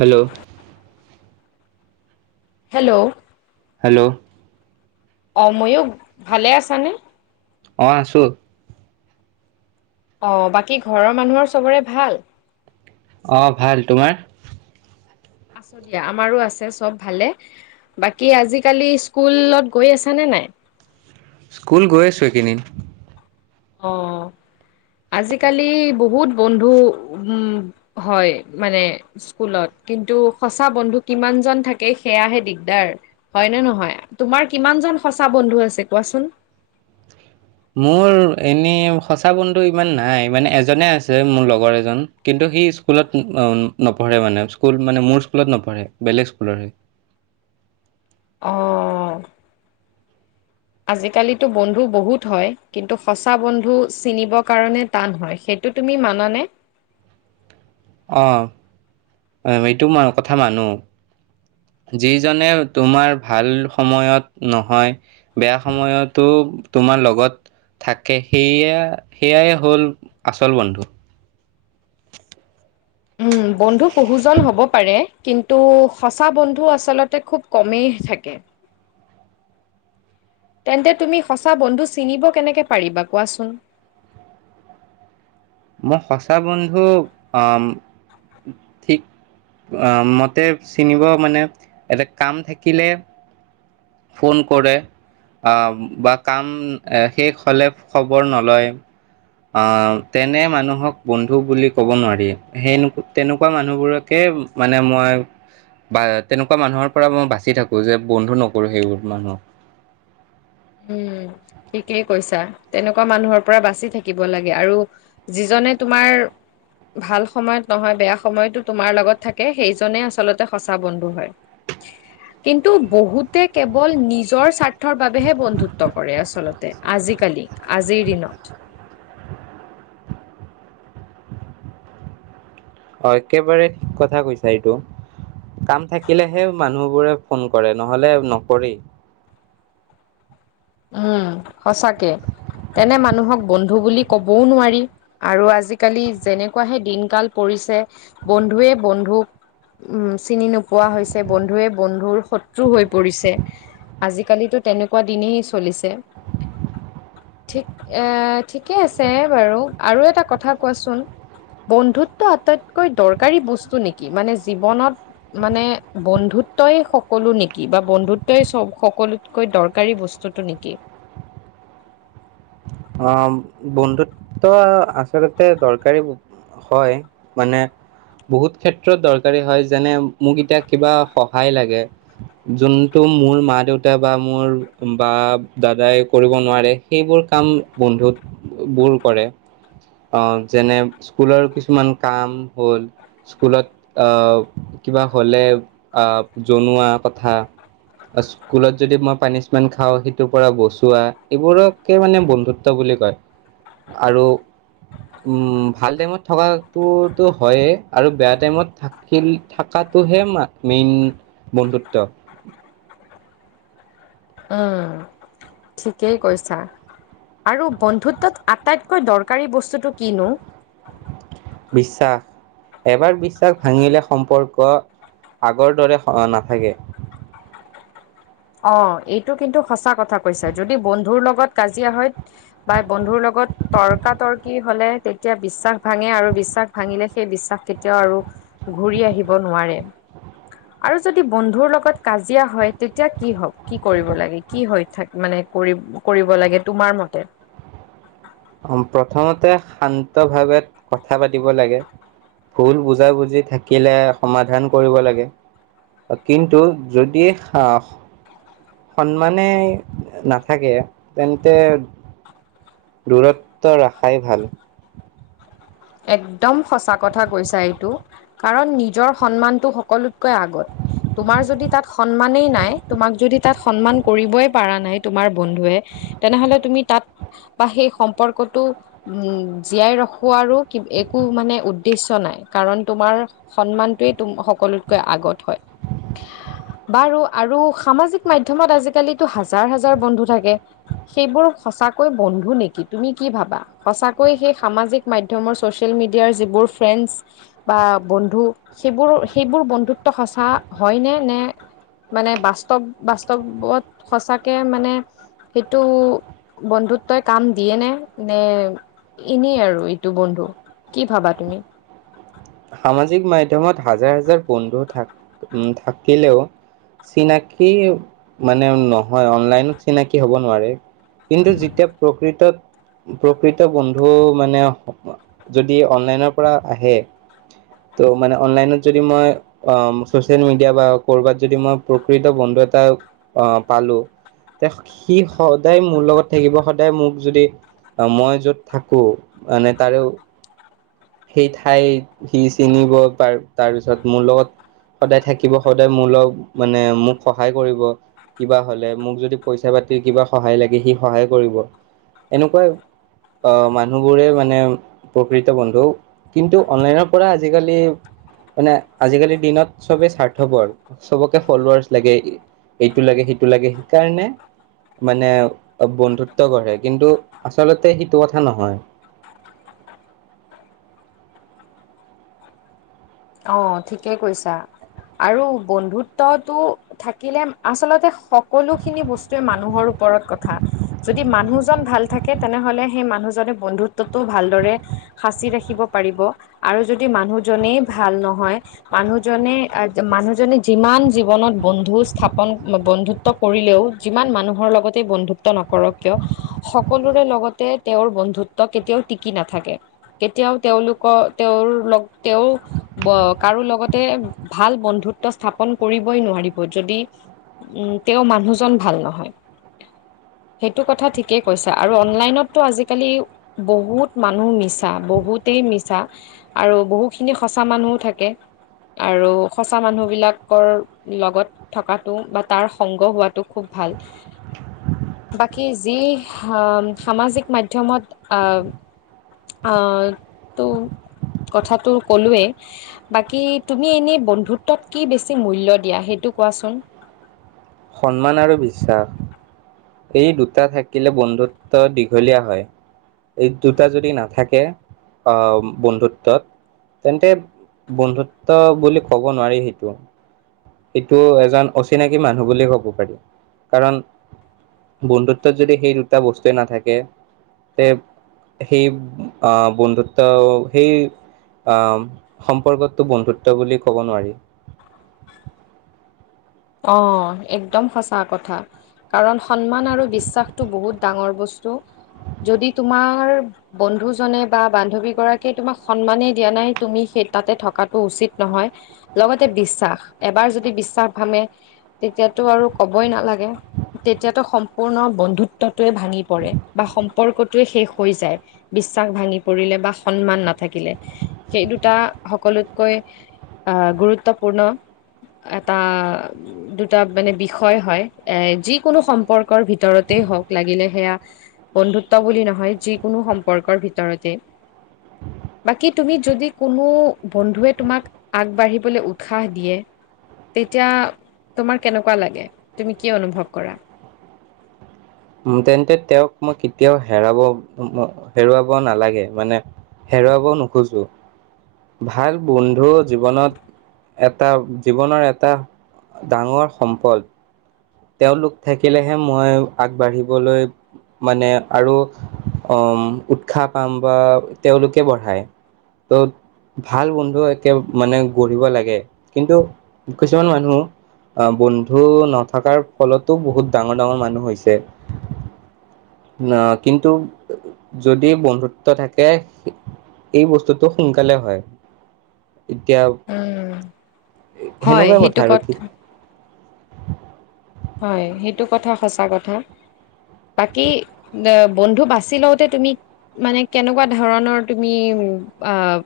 Hello. Hello. Hello. অ', ময়ো, ভালে আছানে? অ', আছোঁ। অ', বাকী, ঘৰৰ মানুহৰ চবৰে ভাল? অ', ভাল। তোমাৰ? আছোঁ দিয়া, আমাৰো আছে, চব ভালে বাকী, আজিকালি স্কুলত গৈ আছা নে নাই? স্কুল গৈ আছোঁ এইকেইদিন। অ'। আজিকালি বহুত বন্ধু, উম, হয় মানে স্কুলত, কিন্তু, সঁচা বন্ধু কিমানজন থাকে, সেয়াহে দিগদাৰ হয় নে নহয়? তোমাৰ কিমানজন সঁচা বন্ধু আছে কোৱাচোন? মোৰ এনেই, সঁচা বন্ধু ইমান নাই, মানে এজনে আছে, মোৰ লগৰ এজন কিন্তু সি স্কুলত, অ', নপঢ়ে মানে, স্কুল মানে, মোৰ স্কুলত নপঢ়ে, বেলেগ স্কুলৰ সি। অ'। [inaudible] আজিকালিতো বন্ধু বহুত হয়, কিন্তু সঁচা বন্ধু চিনিব কাৰণে টান হয়। সেইটো তুমি মানানে? অ', আমিটো, মই কথা মানো। যিজনে তোমাৰ ভাল সময়ত নহয়, বেয়া সময়তো তোমাৰ লগত থাকে, সেয়া, সেয়াই হ'ল আচল বন্ধু। উম, বন্ধু বহুজন হ'ব পাৰে কিন্তু, সঁচা বন্ধু আচলতে খুব কমেই থাকে। তেন্তে, তুমি সঁচা বন্ধু চিনিব কেনেকৈ পাৰিবা, কোৱাচোন? মই সঁচা বন্ধু, আম, ঠিক আ, মতে চিনিব মানে, এটা কাম থাকিলে ফোন কৰে আ, বা কাম শেষ হ'লে, খবৰ নলয়, আ তেনে মানুহক বন্ধু বুলি ক'ব নোৱাৰি। সেই, তেনেকুৱা মানুহবোৰকে মানে, মই বা, তেনেকুৱা মানুহৰ পৰা মই বাচি থাকোঁ, যে বন্ধু নকৰোঁ সেইবোৰ মানুহক। উম, ঠিকেই কৈছা। তেনেকুৱা মানুহৰ পৰা বাচি থাকিব লাগে, আৰু যিজনে তোমাৰ ভাল সময়ত নহয়, বেয়া সময়তো তোমাৰ লগত থাকে, সেইজনেই আচলতে সঁচা বন্ধু হয়। [inaudible] কিন্তু বহুতে কেৱল নিজৰ স্বাৰ্থৰ বাবেহে বন্ধু ন্ধুত্ব কৰে আচলতে, আজিকালি, আজিৰ দিনত অ' একেবাৰে ঠিক কথা কৈছা এইটো। কাম থাকিলেহে মানুহবোৰে ফোন কৰে নহলে নকৰে। উম' সঁচাকে তেনে মানুহক বন্ধু বুলি কবও নোৱাৰি। আৰু আজিকালি যেনেকুৱাহে দিনকাল পৰিছে বন্ধুৱে বন্ধুক উম' চিনি নোপোৱা হৈছে, বন্ধুৱে বন্ধুৰ শত্ৰু হৈ পৰিছে। আজিকালিতো তেনেকুৱা দিনেই চলিছে। ঠিক এ, ঠিকে আছে বাৰু আৰু এটা কথা কোৱাচোন? বন্ধুত্ব আটাইতকৈ দৰকাৰী বস্তু নেকি? মানে জীৱনত মানে বন্ধুত্বই সকলো নেকি বা বন্ধুত্বই চ সকলোতকৈ দৰকাৰী বস্তু চুটো নেকি? অ' বন্ধুত্ব আচলতে দৰকাৰী হয় মানে বহুত ক্ষেত্ৰত দৰকাৰী হয় যেনে মোক এতিয়া কিবা সহায় লাগে। যোনটো মোৰ মা দেউতা বা মোৰ বা দাদাই কৰিব নোৱাৰে সেইবোৰ কাম বন্ধুতবোৰ কৰে। অ' যেনে স্কুলৰ কিছুমান কাম হ'ল। স্কুলত আহ' কিবা হলে আহ' জনোৱা কথা। আ স্কুলত যদি মই পানিচমেণ্ট খাওঁ সেইটোৰ পৰা বচোৱা এইবোৰক কে মানে বন্ধুত্ব বুলি কয় আৰু উম' ভাল টাইমত থকাটোতো হয়েই আৰু বেয়া টাইমত থা শিল থাকাটোহে মা মেইন বন্ধুত্ব। উম' ঠিকেই কৈছা। আৰু বন্ধুত্বত আটাইতকৈ দৰকাৰী বস্তুটো কিনো? বিশ্বাস। এবাৰ বিশ্বাস ভাঙিলে সম্পৰ্ক আগৰ দৰে হ নাথাকে। অ' এইটো কিন্তু সঁচা কথা কৈছা যদি বন্ধুৰ লগত কাজিয়া হয় বা বন্ধুৰ লগত তৰ্কা তৰ্কি হলে তেতিয়া বিশ্বাস ভাঙে আৰু বিশ্বাস ভাঙিলে সেই বিশ্বাস কেতিয়াও আৰু ঘূৰি আহিব নোৱাৰে আৰু যদি বন্ধুৰ লগত কাজিয়া হয় তে এতিয়া কি হওক, কি কৰিব লাগে, কি হৈ থাক মানে কৰি কৰিব লাগে তোমাৰ মতে? অম প্ৰথমতে শান্ত ভাৱে কথা পাতিব লাগে। ভুল বুজা বুজি থাকিলে সমাধান কৰিব লাগে। অ কিন্তু যদি হাঁ সন্মানেই নাথাকে তেন্তে দূৰত্ব ৰখাই ভাল। একদম সঁচা কথা কৈছা এইটো কাৰণ নিজৰ সন্মানটো সকলোতকৈ আগত। তোমাৰ যদি তাত সন্মানেই নাই, তোমাক যদি তাত সন্মান কৰিবই পাৰা নাই তোমাৰ বন্ধুৱে তেনেহলে তুমি তাত বা সেই সম্পৰ্কটো উম জীয়াই ৰখোৱাৰো কিব একো মানে উদ্দেশ্য নাই কাৰণ তোমাৰ সন্মানটোৱেই তোম সকলোতকৈ আগত হয়। বাৰু আৰু সামাজিক মাধ্যমত আজিকালিতো হাজাৰ - হাজাৰ বন্ধু থাকে। সেইবোৰ সঁচাকৈ বন্ধু নেকি তুমি কি ভাবা? সঁচাকৈ সেই সামাজিক মাই ধ্যমৰ ছ'চিয়েল মিডিয়াৰ যিবোৰ ফ্ৰেণ্ডছ বা বন্ধু সেইবোৰ সেইবোৰ বন্ধুত্ব সঁচা হয় নে, নে মানে বাস্তৱ, বাস্তৱত সঁচাকে মানে সেইটো বন্ধুত্বই কাম দিয়ে নে, নে ইনেই আৰু এ টো বন্ধু কি ভাবা তুমি? সামাজিক মাধ্যমত হাজাৰ হাজাৰ বন্ধু থা থাকিলেও চিনাকি মানে নহয়, অনলাইনত চিনাকি হ'ব নোৱাৰে। কিন্তু যেতিয়া প্ৰকৃতত প্ৰকৃত বন্ধু মানে যদি অনলাইনৰ পৰা আহে ত' মানে অনলাইনত যদি মই আ ছচিয়েল মিডিয়া বা ক'বাত যদি মই প্ৰকৃত বন্ধু এটা অ, পালো তে সি সদায় মোৰ লগত থাকিব সদায় মোক যদি আ মই য'ত থাকোঁ মানে তাৰে সেই ঠাই সি চিনিব পাৰ তাৰপিছত মোৰ লগত সদায় থাকিব সদায় মোৰ লগ মানে মোক সহায় কৰিব। কিবা হ'লে মোক যদি পইচা পাতি কিবা সহায় লাগে সি সহায় কৰিব, এনেকুৱাই আ মানুহবোৰে মানে প্ৰকৃত বন্ধু। কিন্তু অনলাইনৰ পৰা আজিকালি মানে আজিকালিৰ দিনত চবেই স্বাৰ্থপৰ চবকে ফলোৱাছ লাগেই। এইটো লাগে সেইটো লাগে সেইকাৰণে মানে বন্ধুত্ব গঢ়ে, কিন্তু আচলতে সেইটো কথা নহয়। অঁ, ঠিকেই কৈছা আৰু বন্ধুত্বটো থাকিলে আচলতে সকলোখিনি বস্তুৱে মানুহৰ ওপৰত কথা যদি মানুহজন ভাল থাকে তেনেহলে সেই মানুহজনে বন্ধুত্বটো ভালদৰে সাঁচি ৰাখিব পাৰিব আৰু যদি মানুহজনেই ভাল নহয় মানুহজনে মানুহজনে যিমান জীৱনত বন্ধু স্থাপন বন্ধুত ট কৰিলেও যিমান মানুহৰ লগতে বন্ধুত্ব নকৰক কিয় সকলোৰে লগতে তেওঁৰ বন্ধুত্ব কেতিয়াও টিকি নাথাকে। কেতিয়াও তেওঁলোকৰ, তেওঁৰ লগ তেওঁ ব কাৰো লগতে ভাল বন্ধুত্ব স্থাপন কৰিবই নোৱাৰিব যদি উম, তেওঁ মানুহজন ভাল নহয়। সেইটো কথা ঠিকেই কৈছা আৰু অনলাইনততো আজিকালি বহুত মানুহ মিছা, বহুতেই মিছা আৰু বহুখিনি সঁচা সঁচা মানুহো থাকে আৰু সঁচা মানুহবিলাকৰ লগত থকাতটো বা তাৰ সংগ হোৱাটো খুব ভাল। বাকী যি আ সামাজিক মাধ্যমত আ আ, টো কথাটো ক'লোৱে বাকী তুমি এনে বন্ধুত্বত কি বেছি মূল্য দিয়া, সেইটো কোৱাচোন। সন্মান আৰু বিশ্বাস। এই দুটা থাকিলে বন্ধুত্ব দীঘলীয়া হয়। এই দুটা যদি নাথাকে আ, বন্ধুত্বত তেন্তে বন্ধুত্ব বুলি ক'ব নোৱাৰি সেইটো এইটো এজন অচিনাকি মানুহ বুলি ক'ব পাৰি কাৰণ বন্ধুত্বত যদি সেই দুটা বস্তুৱে নাথাকে তে সেই আ বন্ধুত্ব সেই অ সম্পৰ্কতটো বন্ধুত্ব বুলি ক'ব নোৱাৰি। অ একদম সঁচা কথা। কাৰণ সন্মান আৰু বিশ্বাসটো বহুত ডাঙৰ বস্তু যদি তোমাৰ বন্ধুজনে বা বান্ধৱী গৰাকীয়ে তোমাক সন্মানেই দিয়া নাই তুমি সেই তাতে থকাটো উচিত নহয়। লগতে বিশ্বাস, এবাৰ যদি বিশ্বাস ভাঙে তেতিয়াতো আৰু ক'বই নালাগে। তেতিয়াতো সম্পূৰ্ণ বন্ধুত্বটোৱে ভাঙি পৰে বা সম্পৰ্কটোৱে শেষ হৈ যায়। বিশ্বাস ভাঙি পৰিলে বা সন্মান নাথাকিলে, সেই দুটা সকলোতকৈ আহ' গুৰুত্বপূৰ্ণ এটা দুটা মানে বিষয় হয়, এ যিকোনো সম্পৰ্কৰ ভিতৰতেই হওক লাগিলে সেয়া বন্ধুত্ব বুলি নহয়, যিকোনো সম্পৰ্কৰ ভিতৰতেই। বাকী তুমি যদি কোনো বন্ধুৱে তোমাক আগবাঢ়িবলৈ উৎসাহ দিয়ে, তেতিয়া তোমাৰ কেনেকুৱা লাগে। তুমি কি অনুভৱ কৰা। তেন্তে তেওঁক মই কেতিয়াও হেৰাব, হেৰুৱাব নালাগে মানে হেৰুৱাব নোখোজোঁ। ভাল বন্ধু জীৱনত এটা, জীৱনৰ এটা ডাঙৰ সম্পদ। তেওঁলোক থাকিলেহে মই আগবাঢ়িবলৈ মানে আৰু উম, উৎসাহ পাম বা তেওঁলোকে বঢ়ায়। ত' ভাল বন্ধু একে মানে, গঢ়িব লাগে। কিন্তু কিছুমান মানুহ আহ বন্ধু নথকাৰ ফলতো বহুত ডাঙৰ ডাঙৰ মানুহ হৈছে। ন, কিন্তু যদি বন্ধুত্ব থাকে এই বস্তুটো সোনকালে হয়। এতিয়া হয় সেনেকুৱাই কথা সেইটো ক আৰু কি। হয়, সেইটো কথা সঁচা কথা। বাকী এ, বন্ধু বাচি লওঁতে তুমি মানে কেনেকুৱা ধৰণৰ তুমি, আহ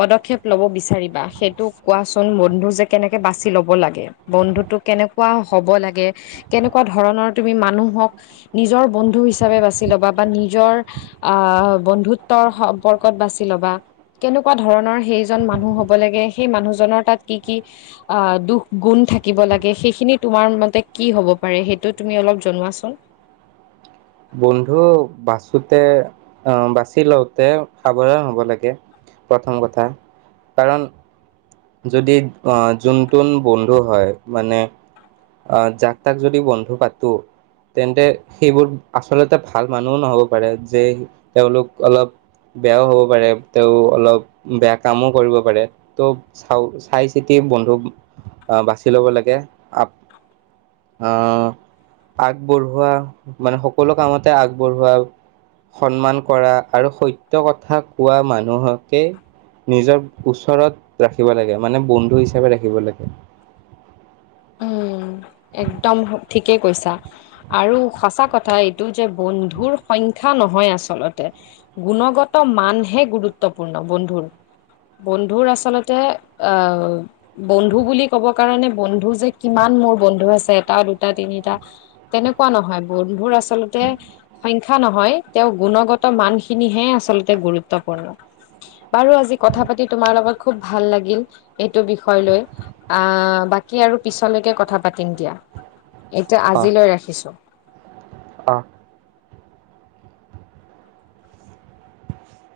পদক্ষেপ ল'ব বিচাৰিবা। সেইটো কোৱাচোন বন্ধু যে কেনেকে বাচি ল'ব লাগে। বন্ধুতো কেনেকুৱা হ'ব লাগে, কেনেকুৱা ধৰণৰ তুমি মানুহক নিজৰ বন্ধু হিচাপে বাচি ল'বা বা নিজৰ আহ বন্ধুত্বৰ সম্পৰ্কত বাছি ল'বা। কেনেকুৱা ধৰণৰ সেইজন মানুহ হ'ব লাগে, সেই মানুহজনৰ তাত কি কি আহ, দুখ গুণ থাকিব লাগে, সেইখিনিত তোমাৰ মতে কি হ'ব পাৰে, সেইটো তুমি অলপ জনোৱাচোন। বন্ধু বাচোতে আহ, বাচি লওঁতে সাৱধান হ'ব লাগে প্ৰথম কথা, কাৰণ যদি আহ, যোনটোন বন্ধু হয়। মানে আ, যাক তাক যদি বন্ধু পাতো তেন্তে সেইবোৰ আচলতে ভাল মানুহও নহ'ব পাৰে যে, তেওঁলোক অলপ বেয়াও হ'ব পাৰে, তেওঁ অলপ বেয়া কামো কৰিব পাৰে, ত' চাওঁ, চাই-চিতি বন্ধু আহ, বাচি ল'ব লাগে। আ আহ, আগবঢ়োৱা মানে সকলো কামতে আগবঢ়োৱা সন্মান কৰা আৰু সত্য কথা কোৱা মানুহকে নিজৰ ওচৰত ৰাখিব লাগে, মানে বন্ধু হিচাপে ৰাখিব লাগে। উম একদম ঠিকেই কৈছা। আৰু সঁচা কথা এইটো যে, বন্ধুৰ সংখ্যা নহয় আচলতে গুণগত মানহে গুৰুত্বপূৰ্ণ বন্ধুৰ। বন্ধুৰ আচলতে। বন্ধু বুলি ক'ব কাৰণে বন্ধু যে কিমান মোৰ বন্ধু আছে এটা, দুটা, তিনিটা। তেনেকুৱা নহয় বন্ধুৰ আচলতে। সংখ্যা নহয়, তেওঁ গুণগত মানখিনিহে আচলতে গুৰুত্বপূৰ্ণ। বাৰু আজি কথা পাতি তোমাৰ লগত খুব ভাল লাগিল এইটো বিষয় লৈ। আ, বাকী আৰু পিছলৈকে কথা পাতিম দিয়া, এতিয়া আজিলৈ ৰাখিছো। অঁ।